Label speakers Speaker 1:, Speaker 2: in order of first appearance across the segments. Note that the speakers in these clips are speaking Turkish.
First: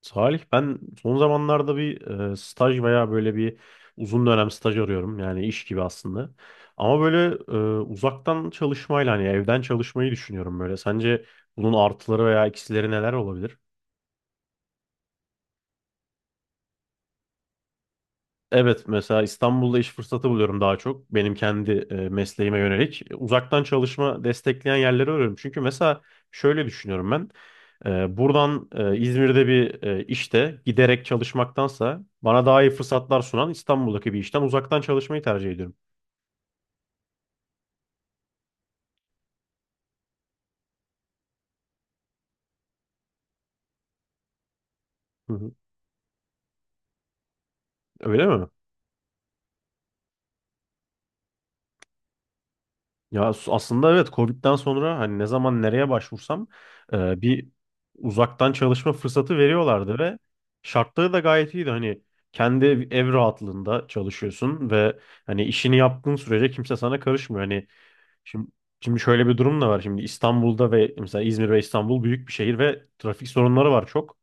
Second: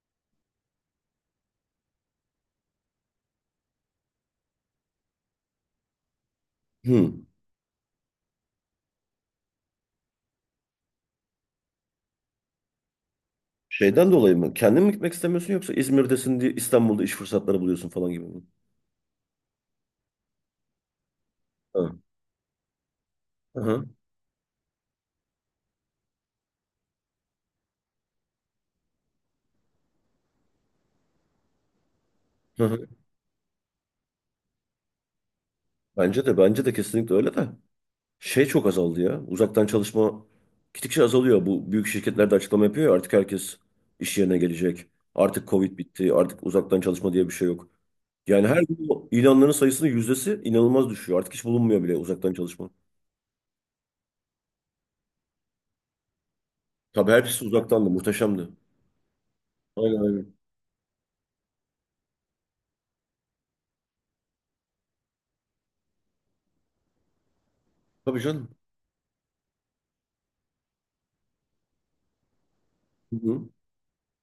Speaker 1: Salih ben son zamanlarda staj veya böyle bir uzun dönem staj arıyorum. Yani iş gibi aslında. Ama
Speaker 2: Hı.
Speaker 1: uzaktan çalışmayla hani evden çalışmayı düşünüyorum böyle. Sence bunun artıları veya eksileri neler olabilir?
Speaker 2: Şeyden dolayı mı? Kendin mi gitmek istemiyorsun, yoksa İzmir'desin diye İstanbul'da iş fırsatları buluyorsun falan gibi mi?
Speaker 1: Evet mesela İstanbul'da iş fırsatı buluyorum daha çok benim kendi
Speaker 2: Hı.
Speaker 1: mesleğime yönelik.
Speaker 2: Hı
Speaker 1: Uzaktan
Speaker 2: hı.
Speaker 1: çalışma destekleyen yerleri arıyorum. Çünkü mesela şöyle düşünüyorum ben. Buradan İzmir'de işte giderek çalışmaktansa bana daha
Speaker 2: Hı
Speaker 1: iyi
Speaker 2: hı.
Speaker 1: fırsatlar sunan İstanbul'daki bir işten uzaktan çalışmayı tercih ediyorum.
Speaker 2: Bence de kesinlikle öyle de. Şey çok azaldı ya. Uzaktan çalışma gittikçe azalıyor. Bu büyük şirketler de açıklama yapıyor ya, artık herkes iş yerine gelecek.
Speaker 1: Hı
Speaker 2: Artık
Speaker 1: hı.
Speaker 2: Covid bitti. Artık uzaktan çalışma diye bir şey yok.
Speaker 1: Öyle mi?
Speaker 2: Yani her gün bu ilanların sayısının yüzdesi inanılmaz düşüyor. Artık hiç bulunmuyor bile uzaktan çalışma.
Speaker 1: Ya aslında evet Covid'den sonra hani ne zaman nereye başvursam
Speaker 2: Tabii
Speaker 1: e,
Speaker 2: hepsi
Speaker 1: bir
Speaker 2: uzaktandı. Muhteşemdi.
Speaker 1: uzaktan çalışma fırsatı veriyorlardı
Speaker 2: Aynen
Speaker 1: ve
Speaker 2: aynen.
Speaker 1: şartları da gayet iyiydi. Hani kendi ev rahatlığında çalışıyorsun ve hani işini yaptığın sürece kimse sana karışmıyor. Hani
Speaker 2: Tabii
Speaker 1: şimdi
Speaker 2: canım.
Speaker 1: şimdi şöyle bir durum da var. Şimdi İstanbul'da ve mesela İzmir ve İstanbul büyük bir şehir ve
Speaker 2: Hı
Speaker 1: trafik
Speaker 2: hı.
Speaker 1: sorunları var çok.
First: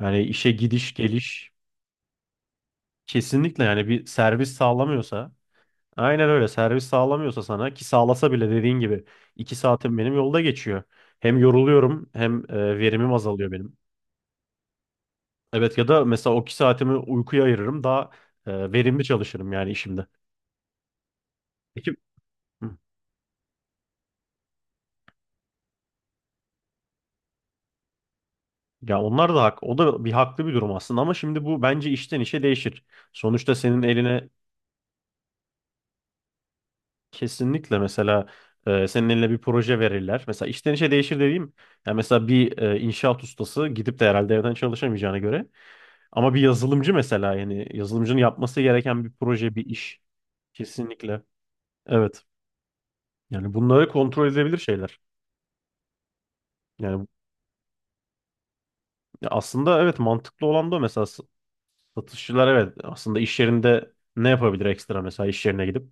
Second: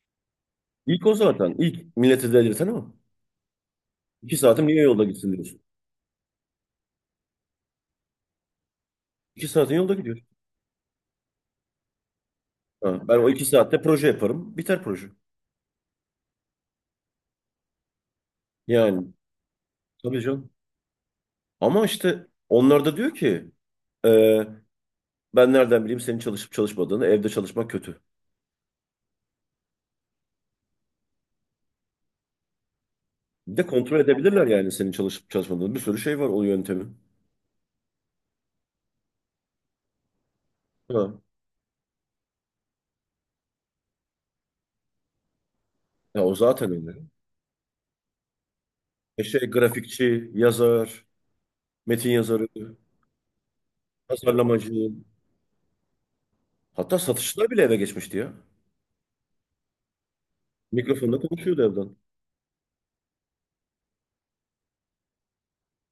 Speaker 1: Yani işe gidiş
Speaker 2: İlk o
Speaker 1: geliş
Speaker 2: zaten. İlk milleti delirten o.
Speaker 1: kesinlikle yani bir
Speaker 2: İki
Speaker 1: servis
Speaker 2: saatim niye yolda
Speaker 1: sağlamıyorsa.
Speaker 2: gitsin diyorsun.
Speaker 1: Aynen öyle. Servis sağlamıyorsa sana ki sağlasa bile dediğin gibi
Speaker 2: İki
Speaker 1: iki
Speaker 2: saatin yolda
Speaker 1: saatim benim
Speaker 2: gidiyor.
Speaker 1: yolda geçiyor. Hem yoruluyorum hem
Speaker 2: Ha,
Speaker 1: verimim
Speaker 2: ben o iki
Speaker 1: azalıyor benim.
Speaker 2: saatte proje yaparım. Biter proje.
Speaker 1: Evet ya da mesela o iki saatimi uykuya ayırırım daha verimli
Speaker 2: Yani
Speaker 1: çalışırım yani işimde.
Speaker 2: tabii canım. Ama
Speaker 1: Peki.
Speaker 2: işte
Speaker 1: Hı.
Speaker 2: onlar da diyor ki e, ben nereden bileyim senin çalışıp çalışmadığını, evde çalışmak kötü.
Speaker 1: Ya onlar da hak. O da bir haklı bir durum aslında ama şimdi bu bence işten işe değişir. Sonuçta
Speaker 2: Bir de
Speaker 1: senin
Speaker 2: kontrol
Speaker 1: eline
Speaker 2: edebilirler yani senin çalışıp çalışmadığını. Bir sürü şey var o yöntemi.
Speaker 1: kesinlikle mesela senin eline bir proje verirler. Mesela işten işe değişir
Speaker 2: Ha.
Speaker 1: dediğim yani mesela bir inşaat ustası gidip de herhalde evden çalışamayacağına göre.
Speaker 2: Ya
Speaker 1: Ama
Speaker 2: o
Speaker 1: bir
Speaker 2: zaten
Speaker 1: yazılımcı
Speaker 2: öyle.
Speaker 1: mesela yani yazılımcının yapması gereken bir
Speaker 2: E şey
Speaker 1: proje, bir iş.
Speaker 2: grafikçi, yazar,
Speaker 1: Kesinlikle.
Speaker 2: metin
Speaker 1: Evet.
Speaker 2: yazarı,
Speaker 1: Yani bunları kontrol edebilir
Speaker 2: tasarlamacı.
Speaker 1: şeyler.
Speaker 2: Hatta
Speaker 1: Yani
Speaker 2: satışçılar bile eve geçmişti ya.
Speaker 1: aslında evet mantıklı olan da o. Mesela
Speaker 2: Mikrofonla konuşuyordu evden.
Speaker 1: satışçılar, evet, aslında iş yerinde ne yapabilir ekstra mesela iş yerine gidip.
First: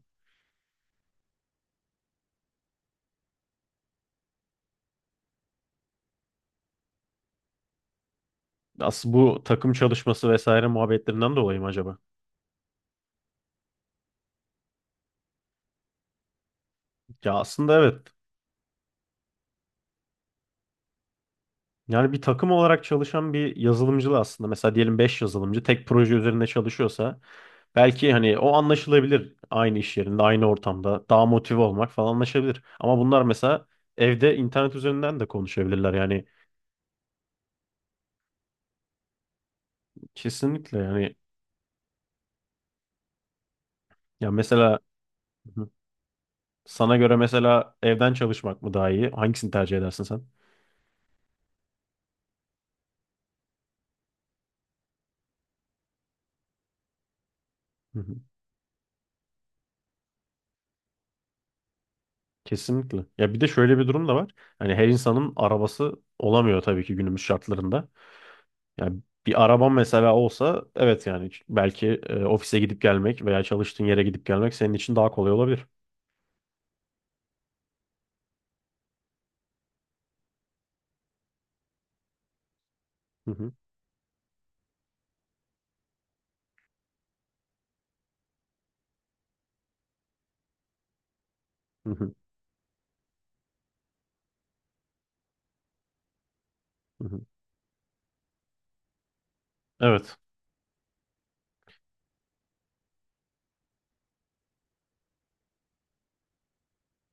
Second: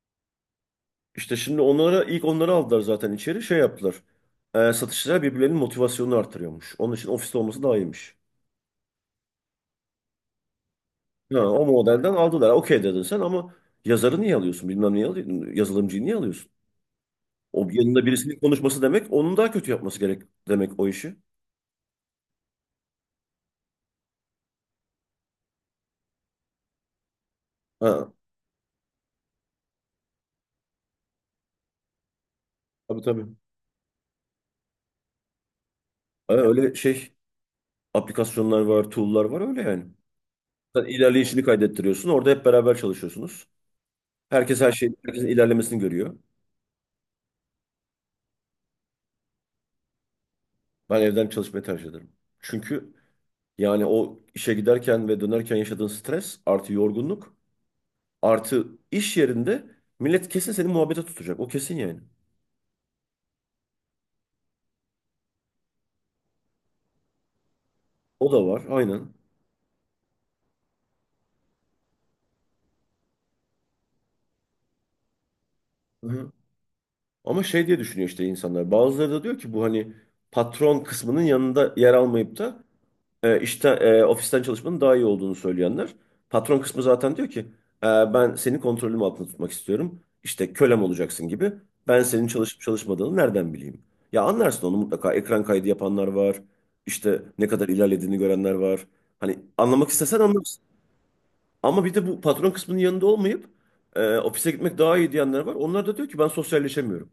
Speaker 2: İşte şimdi onlara, ilk onları aldılar zaten içeri, şey yaptılar. Satışçılar birbirlerinin motivasyonunu artırıyormuş. Onun için ofiste olması daha iyiymiş.
Speaker 1: Aslında bu takım çalışması vesaire muhabbetlerinden
Speaker 2: Ha,
Speaker 1: dolayı
Speaker 2: o
Speaker 1: mı acaba?
Speaker 2: modelden aldılar. Okey dedin sen ama yazarı niye alıyorsun? Bilmem niye alıyorsun. Yazılımcıyı niye alıyorsun?
Speaker 1: Ya
Speaker 2: O
Speaker 1: aslında
Speaker 2: yanında
Speaker 1: evet.
Speaker 2: birisinin konuşması demek onun daha kötü yapması gerek demek o işi.
Speaker 1: Yani bir takım olarak çalışan bir yazılımcı da aslında mesela diyelim 5 yazılımcı tek proje üzerinde çalışıyorsa
Speaker 2: Ha,
Speaker 1: belki hani o anlaşılabilir aynı iş yerinde, aynı ortamda daha motive olmak falan anlaşılabilir. Ama
Speaker 2: tabii
Speaker 1: bunlar
Speaker 2: tabii.
Speaker 1: mesela evde internet üzerinden de konuşabilirler yani
Speaker 2: Ha, öyle şey aplikasyonlar var, tool'lar var öyle yani.
Speaker 1: kesinlikle
Speaker 2: Sen
Speaker 1: yani
Speaker 2: ilerleyişini kaydettiriyorsun. Orada hep beraber çalışıyorsunuz.
Speaker 1: ya
Speaker 2: Herkes her
Speaker 1: mesela.
Speaker 2: şeyin, herkesin
Speaker 1: Hı hı.
Speaker 2: ilerlemesini görüyor.
Speaker 1: Sana göre mesela evden çalışmak mı daha iyi? Hangisini tercih edersin sen?
Speaker 2: Ben evden çalışmayı tercih ederim. Çünkü yani o işe giderken ve dönerken yaşadığın stres artı yorgunluk
Speaker 1: Hı hı.
Speaker 2: artı iş yerinde millet kesin seni muhabbete tutacak. O kesin yani.
Speaker 1: Kesinlikle. Ya bir de şöyle bir durum da var. Hani her insanın arabası olamıyor tabii ki günümüz şartlarında.
Speaker 2: O da var
Speaker 1: Yani
Speaker 2: aynen.
Speaker 1: bir araban mesela olsa evet yani belki ofise gidip gelmek veya çalıştığın yere gidip gelmek senin için daha kolay olabilir.
Speaker 2: Hı-hı. Ama şey diye düşünüyor işte insanlar. Bazıları da diyor ki bu, hani patron kısmının yanında yer almayıp da
Speaker 1: Hı hı.
Speaker 2: ofisten çalışmanın daha iyi olduğunu söyleyenler. Patron kısmı zaten diyor ki: "E, ben seni kontrolüm altında tutmak istiyorum. İşte kölem olacaksın gibi.
Speaker 1: Hı
Speaker 2: Ben
Speaker 1: hı.
Speaker 2: senin çalışıp çalışmadığını nereden bileyim?" Ya anlarsın onu mutlaka. Ekran kaydı yapanlar var.
Speaker 1: Hı hı.
Speaker 2: İşte ne kadar ilerlediğini görenler var. Hani anlamak
Speaker 1: Evet.
Speaker 2: istesen anlarsın. Ama bir de bu patron kısmının yanında olmayıp ofise gitmek daha iyi diyenler var. Onlar da diyor ki ben sosyalleşemiyorum.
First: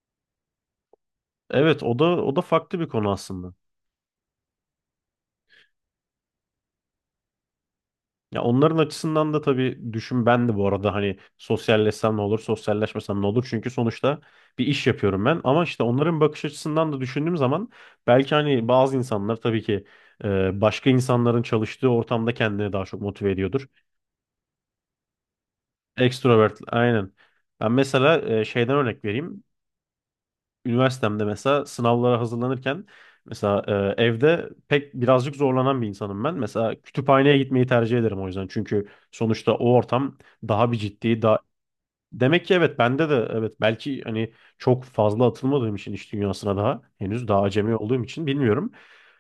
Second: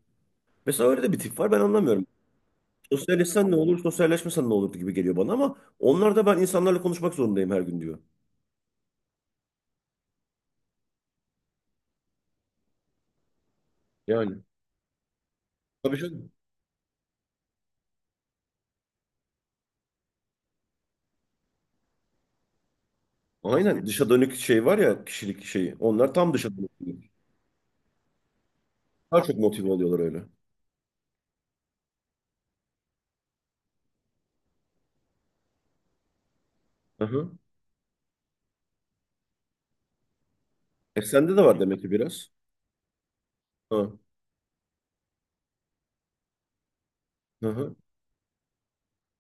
Speaker 2: Mesela öyle de bir tip var, ben
Speaker 1: Evet, o da
Speaker 2: anlamıyorum.
Speaker 1: o da farklı bir konu
Speaker 2: Sosyalleşsen
Speaker 1: aslında.
Speaker 2: ne olur, sosyalleşmesen ne olur gibi geliyor bana, ama onlar da ben insanlarla konuşmak zorundayım her gün diyor.
Speaker 1: Ya onların açısından da tabii düşün, ben de bu arada hani sosyalleşsem ne olur, sosyalleşmesem ne olur? Çünkü sonuçta
Speaker 2: Yani
Speaker 1: bir iş yapıyorum ben. Ama işte
Speaker 2: tabii
Speaker 1: onların
Speaker 2: canım.
Speaker 1: bakış açısından da düşündüğüm zaman belki hani bazı insanlar tabii ki başka insanların çalıştığı ortamda kendini daha çok motive ediyordur.
Speaker 2: Aynen, dışa dönük şey var ya, kişilik şeyi. Onlar tam dışa
Speaker 1: Extrovert
Speaker 2: dönük.
Speaker 1: aynen. Ben mesela şeyden örnek
Speaker 2: Daha çok
Speaker 1: vereyim.
Speaker 2: motive oluyorlar öyle.
Speaker 1: Üniversitemde mesela sınavlara hazırlanırken mesela evde pek birazcık zorlanan bir insanım ben. Mesela
Speaker 2: Hı
Speaker 1: kütüphaneye
Speaker 2: hı.
Speaker 1: gitmeyi tercih ederim o yüzden. Çünkü sonuçta o ortam daha bir
Speaker 2: E
Speaker 1: ciddi,
Speaker 2: sende
Speaker 1: daha.
Speaker 2: de var demek ki biraz.
Speaker 1: Demek ki evet, bende de evet
Speaker 2: Hı.
Speaker 1: belki hani çok fazla atılmadığım için iş dünyasına daha henüz daha
Speaker 2: Hı
Speaker 1: acemi
Speaker 2: hı.
Speaker 1: olduğum için bilmiyorum.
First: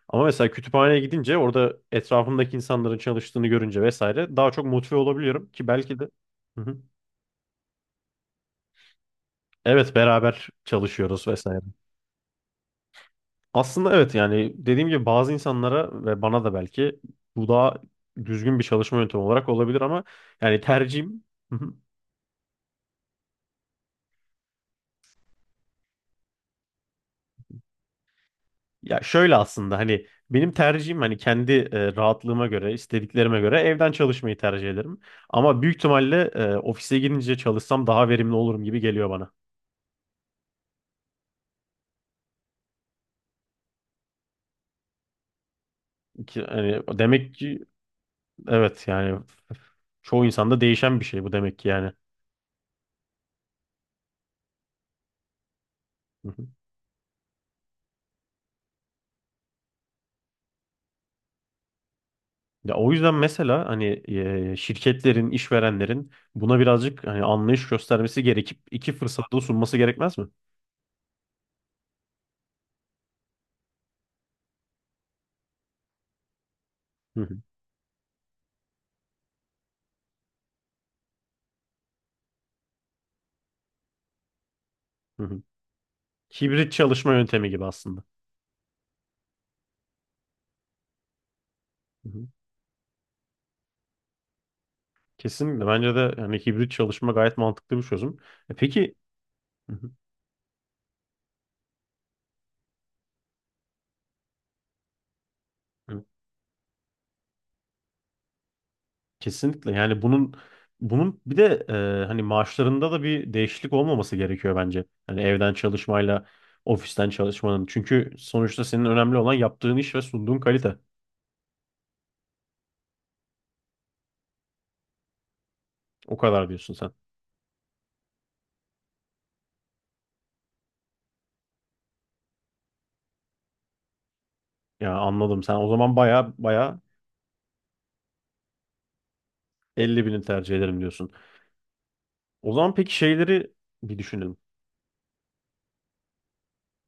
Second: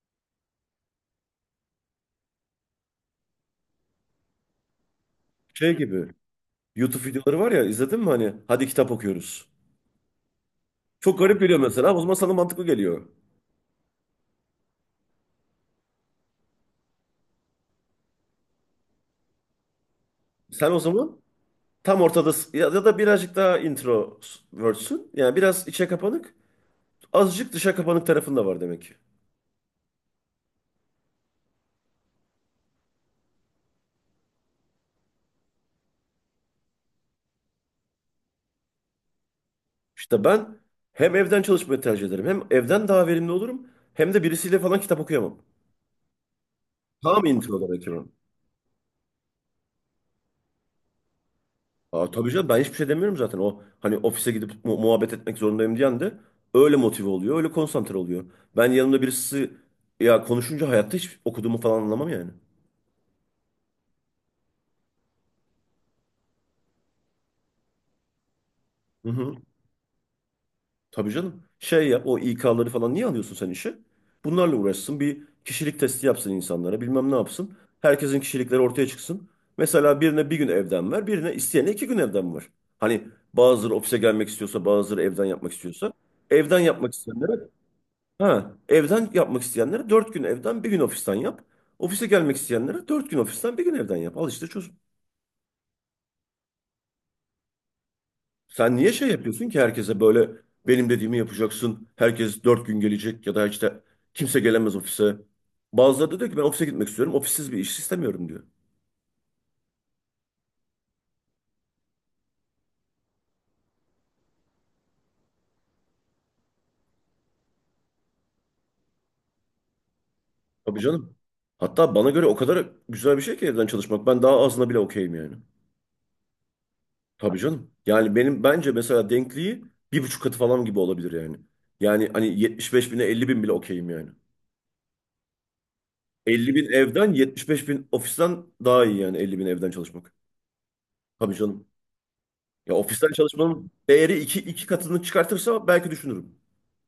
Speaker 1: Ama mesela kütüphaneye gidince orada etrafımdaki insanların çalıştığını görünce vesaire daha çok motive olabiliyorum ki
Speaker 2: Şey
Speaker 1: belki de.
Speaker 2: gibi
Speaker 1: Hı hı.
Speaker 2: YouTube videoları var ya, izledin mi, hani hadi kitap okuyoruz.
Speaker 1: Evet beraber
Speaker 2: Çok
Speaker 1: çalışıyoruz
Speaker 2: garip
Speaker 1: vesaire.
Speaker 2: geliyor mesela, o zaman sana mantıklı geliyor.
Speaker 1: Aslında evet yani dediğim gibi bazı insanlara ve bana da belki bu daha düzgün bir çalışma yöntemi olarak olabilir ama yani
Speaker 2: Sen o zaman
Speaker 1: tercihim. Hı hı.
Speaker 2: tam ortadasın ya, ya da birazcık daha introvertsin. Yani biraz içe kapanık, azıcık dışa kapanık tarafın da var demek ki.
Speaker 1: Ya şöyle aslında hani benim tercihim hani kendi rahatlığıma göre istediklerime göre evden çalışmayı tercih ederim. Ama büyük ihtimalle ofise gidince çalışsam daha verimli olurum gibi geliyor bana.
Speaker 2: İşte ben hem evden çalışmayı tercih ederim. Hem evden daha verimli olurum. Hem de birisiyle falan kitap okuyamam.
Speaker 1: Ki, hani
Speaker 2: Tam
Speaker 1: demek
Speaker 2: intro
Speaker 1: ki
Speaker 2: olarak yani.
Speaker 1: evet yani çoğu insanda değişen bir şey bu demek ki yani.
Speaker 2: Aa, tabii canım, ben hiçbir şey demiyorum zaten. O hani ofise gidip muhabbet etmek zorundayım diyen de öyle motive oluyor. Öyle konsantre oluyor. Ben yanımda birisi ya konuşunca hayatta hiç okuduğumu falan anlamam yani.
Speaker 1: Ya o yüzden mesela hani şirketlerin, işverenlerin buna birazcık hani anlayış göstermesi gerekip iki
Speaker 2: Hı hı.
Speaker 1: fırsatı da sunması gerekmez mi?
Speaker 2: Tabii canım. Şey yap, o İK'ları falan niye alıyorsun sen işe? Bunlarla uğraşsın. Bir kişilik testi yapsın insanlara. Bilmem ne
Speaker 1: Hı hı,
Speaker 2: yapsın. Herkesin kişilikleri ortaya çıksın. Mesela birine 1 gün evden ver. Birine, isteyene 2 gün evden ver. Hani bazıları ofise gelmek istiyorsa, bazıları
Speaker 1: hı
Speaker 2: evden
Speaker 1: hı.
Speaker 2: yapmak istiyorsa. Evden
Speaker 1: Hibrit
Speaker 2: yapmak
Speaker 1: çalışma
Speaker 2: isteyenlere
Speaker 1: yöntemi gibi aslında.
Speaker 2: ha, Evden yapmak isteyenlere 4 gün evden 1 gün ofisten yap. Ofise
Speaker 1: Hı hı.
Speaker 2: gelmek isteyenlere 4 gün ofisten 1 gün evden yap. Al işte çöz.
Speaker 1: Kesinlikle bence de hani hibrit çalışma gayet mantıklı bir çözüm. E
Speaker 2: Sen niye
Speaker 1: peki.
Speaker 2: şey yapıyorsun ki
Speaker 1: Hı hı,
Speaker 2: herkese böyle benim dediğimi yapacaksın. Herkes 4 gün gelecek, ya da işte kimse gelemez ofise.
Speaker 1: hı.
Speaker 2: Bazıları da diyor ki ben ofise gitmek istiyorum. Ofissiz bir iş istemiyorum diyor.
Speaker 1: Kesinlikle yani bunun bir de hani maaşlarında da bir değişiklik olmaması gerekiyor bence. Hani evden çalışmayla ofisten çalışmanın. Çünkü sonuçta senin önemli olan yaptığın iş ve sunduğun kalite.
Speaker 2: Tabii canım. Hatta bana göre o kadar güzel bir şey ki evden çalışmak. Ben daha azına bile okeyim yani.
Speaker 1: O kadar diyorsun sen.
Speaker 2: Tabii canım. Yani benim bence mesela denkliği 1,5 katı falan gibi olabilir yani. Yani hani 75 bine 50 bin bile okeyim yani.
Speaker 1: Ya anladım. Sen o zaman baya
Speaker 2: 50 bin
Speaker 1: baya
Speaker 2: evden 75 bin ofisten daha iyi, yani 50 bin evden
Speaker 1: 50
Speaker 2: çalışmak.
Speaker 1: bini tercih ederim diyorsun.
Speaker 2: Tabii canım.
Speaker 1: O zaman
Speaker 2: Ya
Speaker 1: peki
Speaker 2: ofisten
Speaker 1: şeyleri
Speaker 2: çalışmanın
Speaker 1: bir
Speaker 2: değeri
Speaker 1: düşünelim.
Speaker 2: iki, iki katını çıkartırsa belki düşünürüm.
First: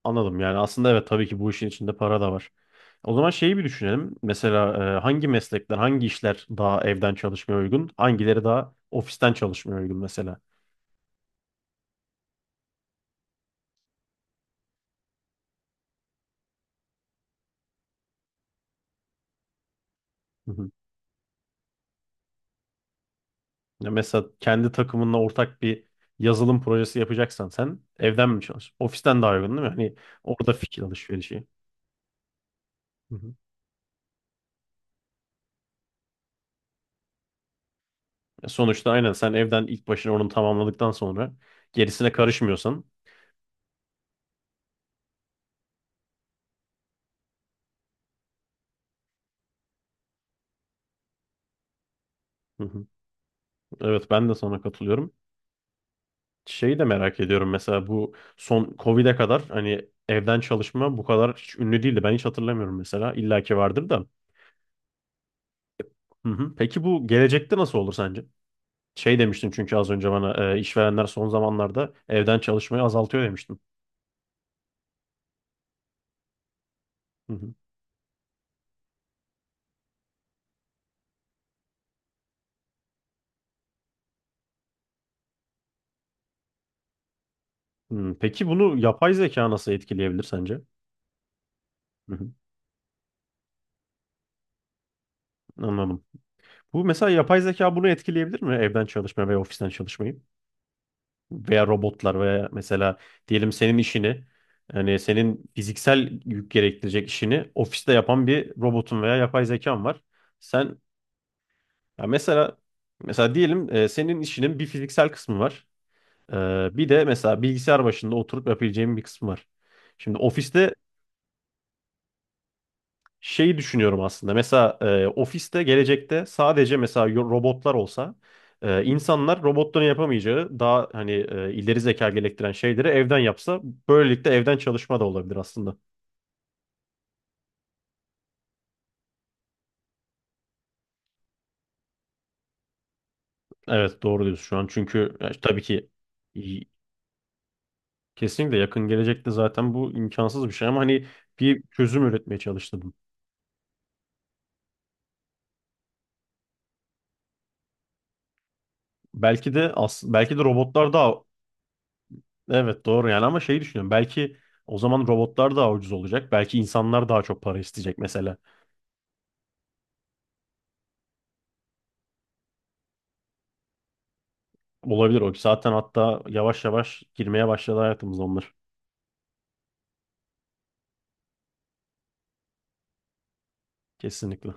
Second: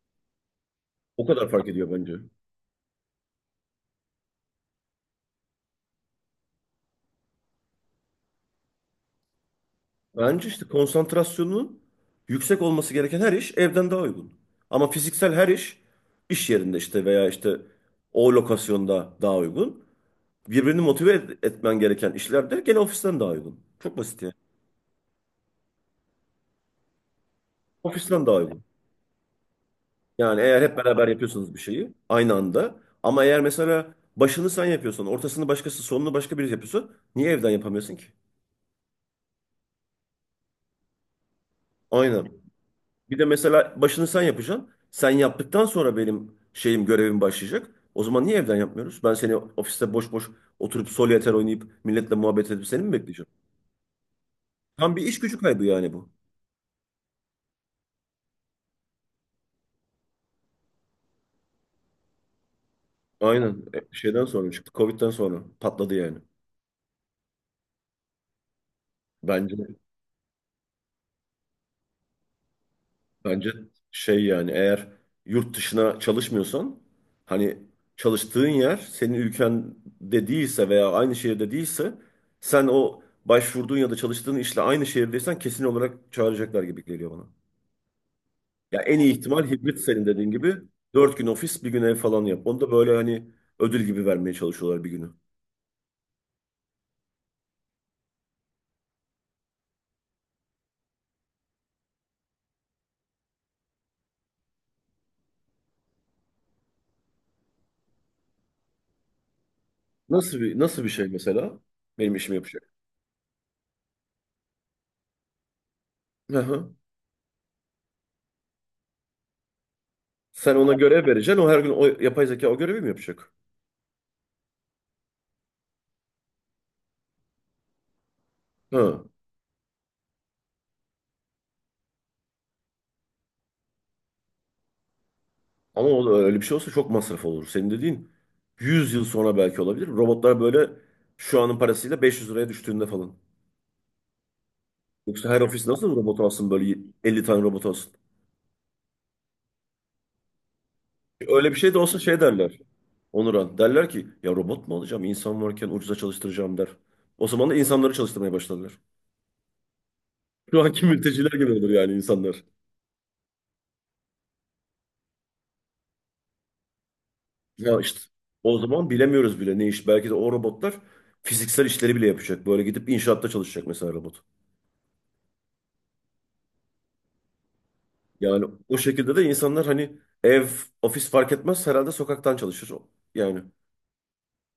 Speaker 1: Anladım yani aslında evet
Speaker 2: O
Speaker 1: tabii ki
Speaker 2: kadar
Speaker 1: bu işin
Speaker 2: fark ediyor
Speaker 1: içinde
Speaker 2: bence.
Speaker 1: para da var. O zaman şeyi bir düşünelim. Mesela hangi meslekler, hangi işler daha evden çalışmaya uygun, hangileri daha ofisten çalışmaya uygun mesela.
Speaker 2: Bence işte konsantrasyonun yüksek olması gereken her iş evden daha uygun. Ama fiziksel her iş iş yerinde işte, veya işte o lokasyonda daha uygun.
Speaker 1: Hı hı.
Speaker 2: Birbirini motive etmen gereken işler de gene ofisten daha uygun.
Speaker 1: Ya
Speaker 2: Çok basit
Speaker 1: mesela
Speaker 2: ya.
Speaker 1: kendi takımınla ortak bir yazılım projesi yapacaksan sen
Speaker 2: Ofisten
Speaker 1: evden
Speaker 2: daha
Speaker 1: mi
Speaker 2: uygun.
Speaker 1: çalış? Ofisten daha uygun değil mi? Hani
Speaker 2: Yani
Speaker 1: orada
Speaker 2: eğer hep
Speaker 1: fikir
Speaker 2: beraber
Speaker 1: alışverişi.
Speaker 2: yapıyorsanız bir şeyi aynı anda,
Speaker 1: Hı
Speaker 2: ama
Speaker 1: hı.
Speaker 2: eğer mesela başını sen yapıyorsan, ortasını başkası, sonunu başka biri yapıyorsa, niye evden yapamıyorsun ki?
Speaker 1: Ya sonuçta aynen sen evden ilk başına onu tamamladıktan sonra gerisine
Speaker 2: Aynen.
Speaker 1: karışmıyorsan.
Speaker 2: Bir de mesela başını sen yapacaksın. Sen yaptıktan sonra benim şeyim, görevim başlayacak. O zaman niye evden yapmıyoruz? Ben seni ofiste boş boş oturup solitaire oynayıp milletle muhabbet
Speaker 1: Hı
Speaker 2: edip seni
Speaker 1: hı.
Speaker 2: mi bekleyeceğim?
Speaker 1: Evet ben de sana
Speaker 2: Tam bir
Speaker 1: katılıyorum.
Speaker 2: iş gücü kaybı yani bu.
Speaker 1: Şeyi de merak ediyorum mesela bu son Covid'e kadar hani evden çalışma bu kadar hiç ünlü değildi. Ben hiç hatırlamıyorum mesela. İlla ki
Speaker 2: Aynen.
Speaker 1: vardır da.
Speaker 2: Şeyden sonra çıktı. Covid'den sonra patladı yani.
Speaker 1: Hı hı. Peki bu gelecekte nasıl olur sence? Şey demiştin
Speaker 2: Bence.
Speaker 1: çünkü az önce bana işverenler son zamanlarda evden çalışmayı azaltıyor
Speaker 2: Bence
Speaker 1: demiştin.
Speaker 2: şey yani, eğer yurt dışına çalışmıyorsan,
Speaker 1: Hı hı.
Speaker 2: hani çalıştığın yer senin ülkende değilse veya aynı şehirde değilse, sen o başvurduğun ya da çalıştığın işle aynı şehirdeysen kesin olarak çağıracaklar gibi geliyor bana.
Speaker 1: Hı, peki bunu
Speaker 2: Ya en iyi
Speaker 1: yapay
Speaker 2: ihtimal
Speaker 1: zeka nasıl
Speaker 2: hibrit, senin
Speaker 1: etkileyebilir
Speaker 2: dediğin gibi
Speaker 1: sence?
Speaker 2: 4 gün ofis 1 gün ev
Speaker 1: Hı
Speaker 2: falan
Speaker 1: hı.
Speaker 2: yap. Onu da böyle hani ödül gibi vermeye çalışıyorlar bir günü.
Speaker 1: Anladım. Bu mesela yapay zeka bunu etkileyebilir mi evden çalışma ve ofisten çalışmayı? Veya robotlar veya mesela diyelim senin işini, yani senin fiziksel yük gerektirecek işini ofiste yapan bir robotun veya yapay zekan var.
Speaker 2: Nasıl bir
Speaker 1: Sen
Speaker 2: nasıl bir şey mesela
Speaker 1: ya
Speaker 2: benim işimi
Speaker 1: mesela
Speaker 2: yapacak?
Speaker 1: mesela diyelim senin işinin bir fiziksel kısmı var.
Speaker 2: Hı hı.
Speaker 1: E, Bir de mesela bilgisayar başında oturup yapabileceğin bir kısmı var. Şimdi
Speaker 2: Sen ona
Speaker 1: ofiste
Speaker 2: görev vereceksin, o her gün o yapay zeka o görevi mi yapacak?
Speaker 1: şeyi düşünüyorum aslında. Mesela ofiste gelecekte sadece mesela robotlar olsa
Speaker 2: Hı.
Speaker 1: insanlar robotların yapamayacağı daha hani ileri zeka gerektiren şeyleri evden yapsa böylelikle evden çalışma da olabilir aslında.
Speaker 2: Ama öyle bir şey olsa çok masraf olur. Senin dediğin 100 yıl sonra belki olabilir. Robotlar böyle şu anın parasıyla 500 liraya düştüğünde falan.
Speaker 1: Evet doğru diyorsun şu an çünkü
Speaker 2: Yoksa her
Speaker 1: tabii
Speaker 2: ofis
Speaker 1: ki
Speaker 2: nasıl robot alsın
Speaker 1: y-
Speaker 2: böyle, 50 tane robot alsın.
Speaker 1: kesinlikle yakın gelecekte zaten bu imkansız bir şey ama hani
Speaker 2: Öyle bir
Speaker 1: bir
Speaker 2: şey de olsa
Speaker 1: çözüm
Speaker 2: şey
Speaker 1: üretmeye
Speaker 2: derler.
Speaker 1: çalıştım.
Speaker 2: Onuran derler ki ya robot mu alacağım insan varken, ucuza çalıştıracağım der. O zaman da insanları çalıştırmaya başladılar.
Speaker 1: Belki de
Speaker 2: Şu anki
Speaker 1: robotlar daha
Speaker 2: mülteciler gibi olur yani insanlar.
Speaker 1: evet doğru yani ama şeyi düşünüyorum belki o zaman robotlar daha ucuz olacak belki insanlar daha çok para
Speaker 2: Ya
Speaker 1: isteyecek
Speaker 2: işte
Speaker 1: mesela.
Speaker 2: o zaman bilemiyoruz bile ne iş. Belki de o robotlar fiziksel işleri bile yapacak. Böyle gidip inşaatta çalışacak mesela robot.
Speaker 1: Olabilir o. Zaten hatta yavaş yavaş girmeye başladı hayatımıza
Speaker 2: Yani
Speaker 1: onlar.
Speaker 2: o şekilde de insanlar hani ev, ofis fark etmez herhalde, sokaktan çalışır. Yani
Speaker 1: Kesinlikle.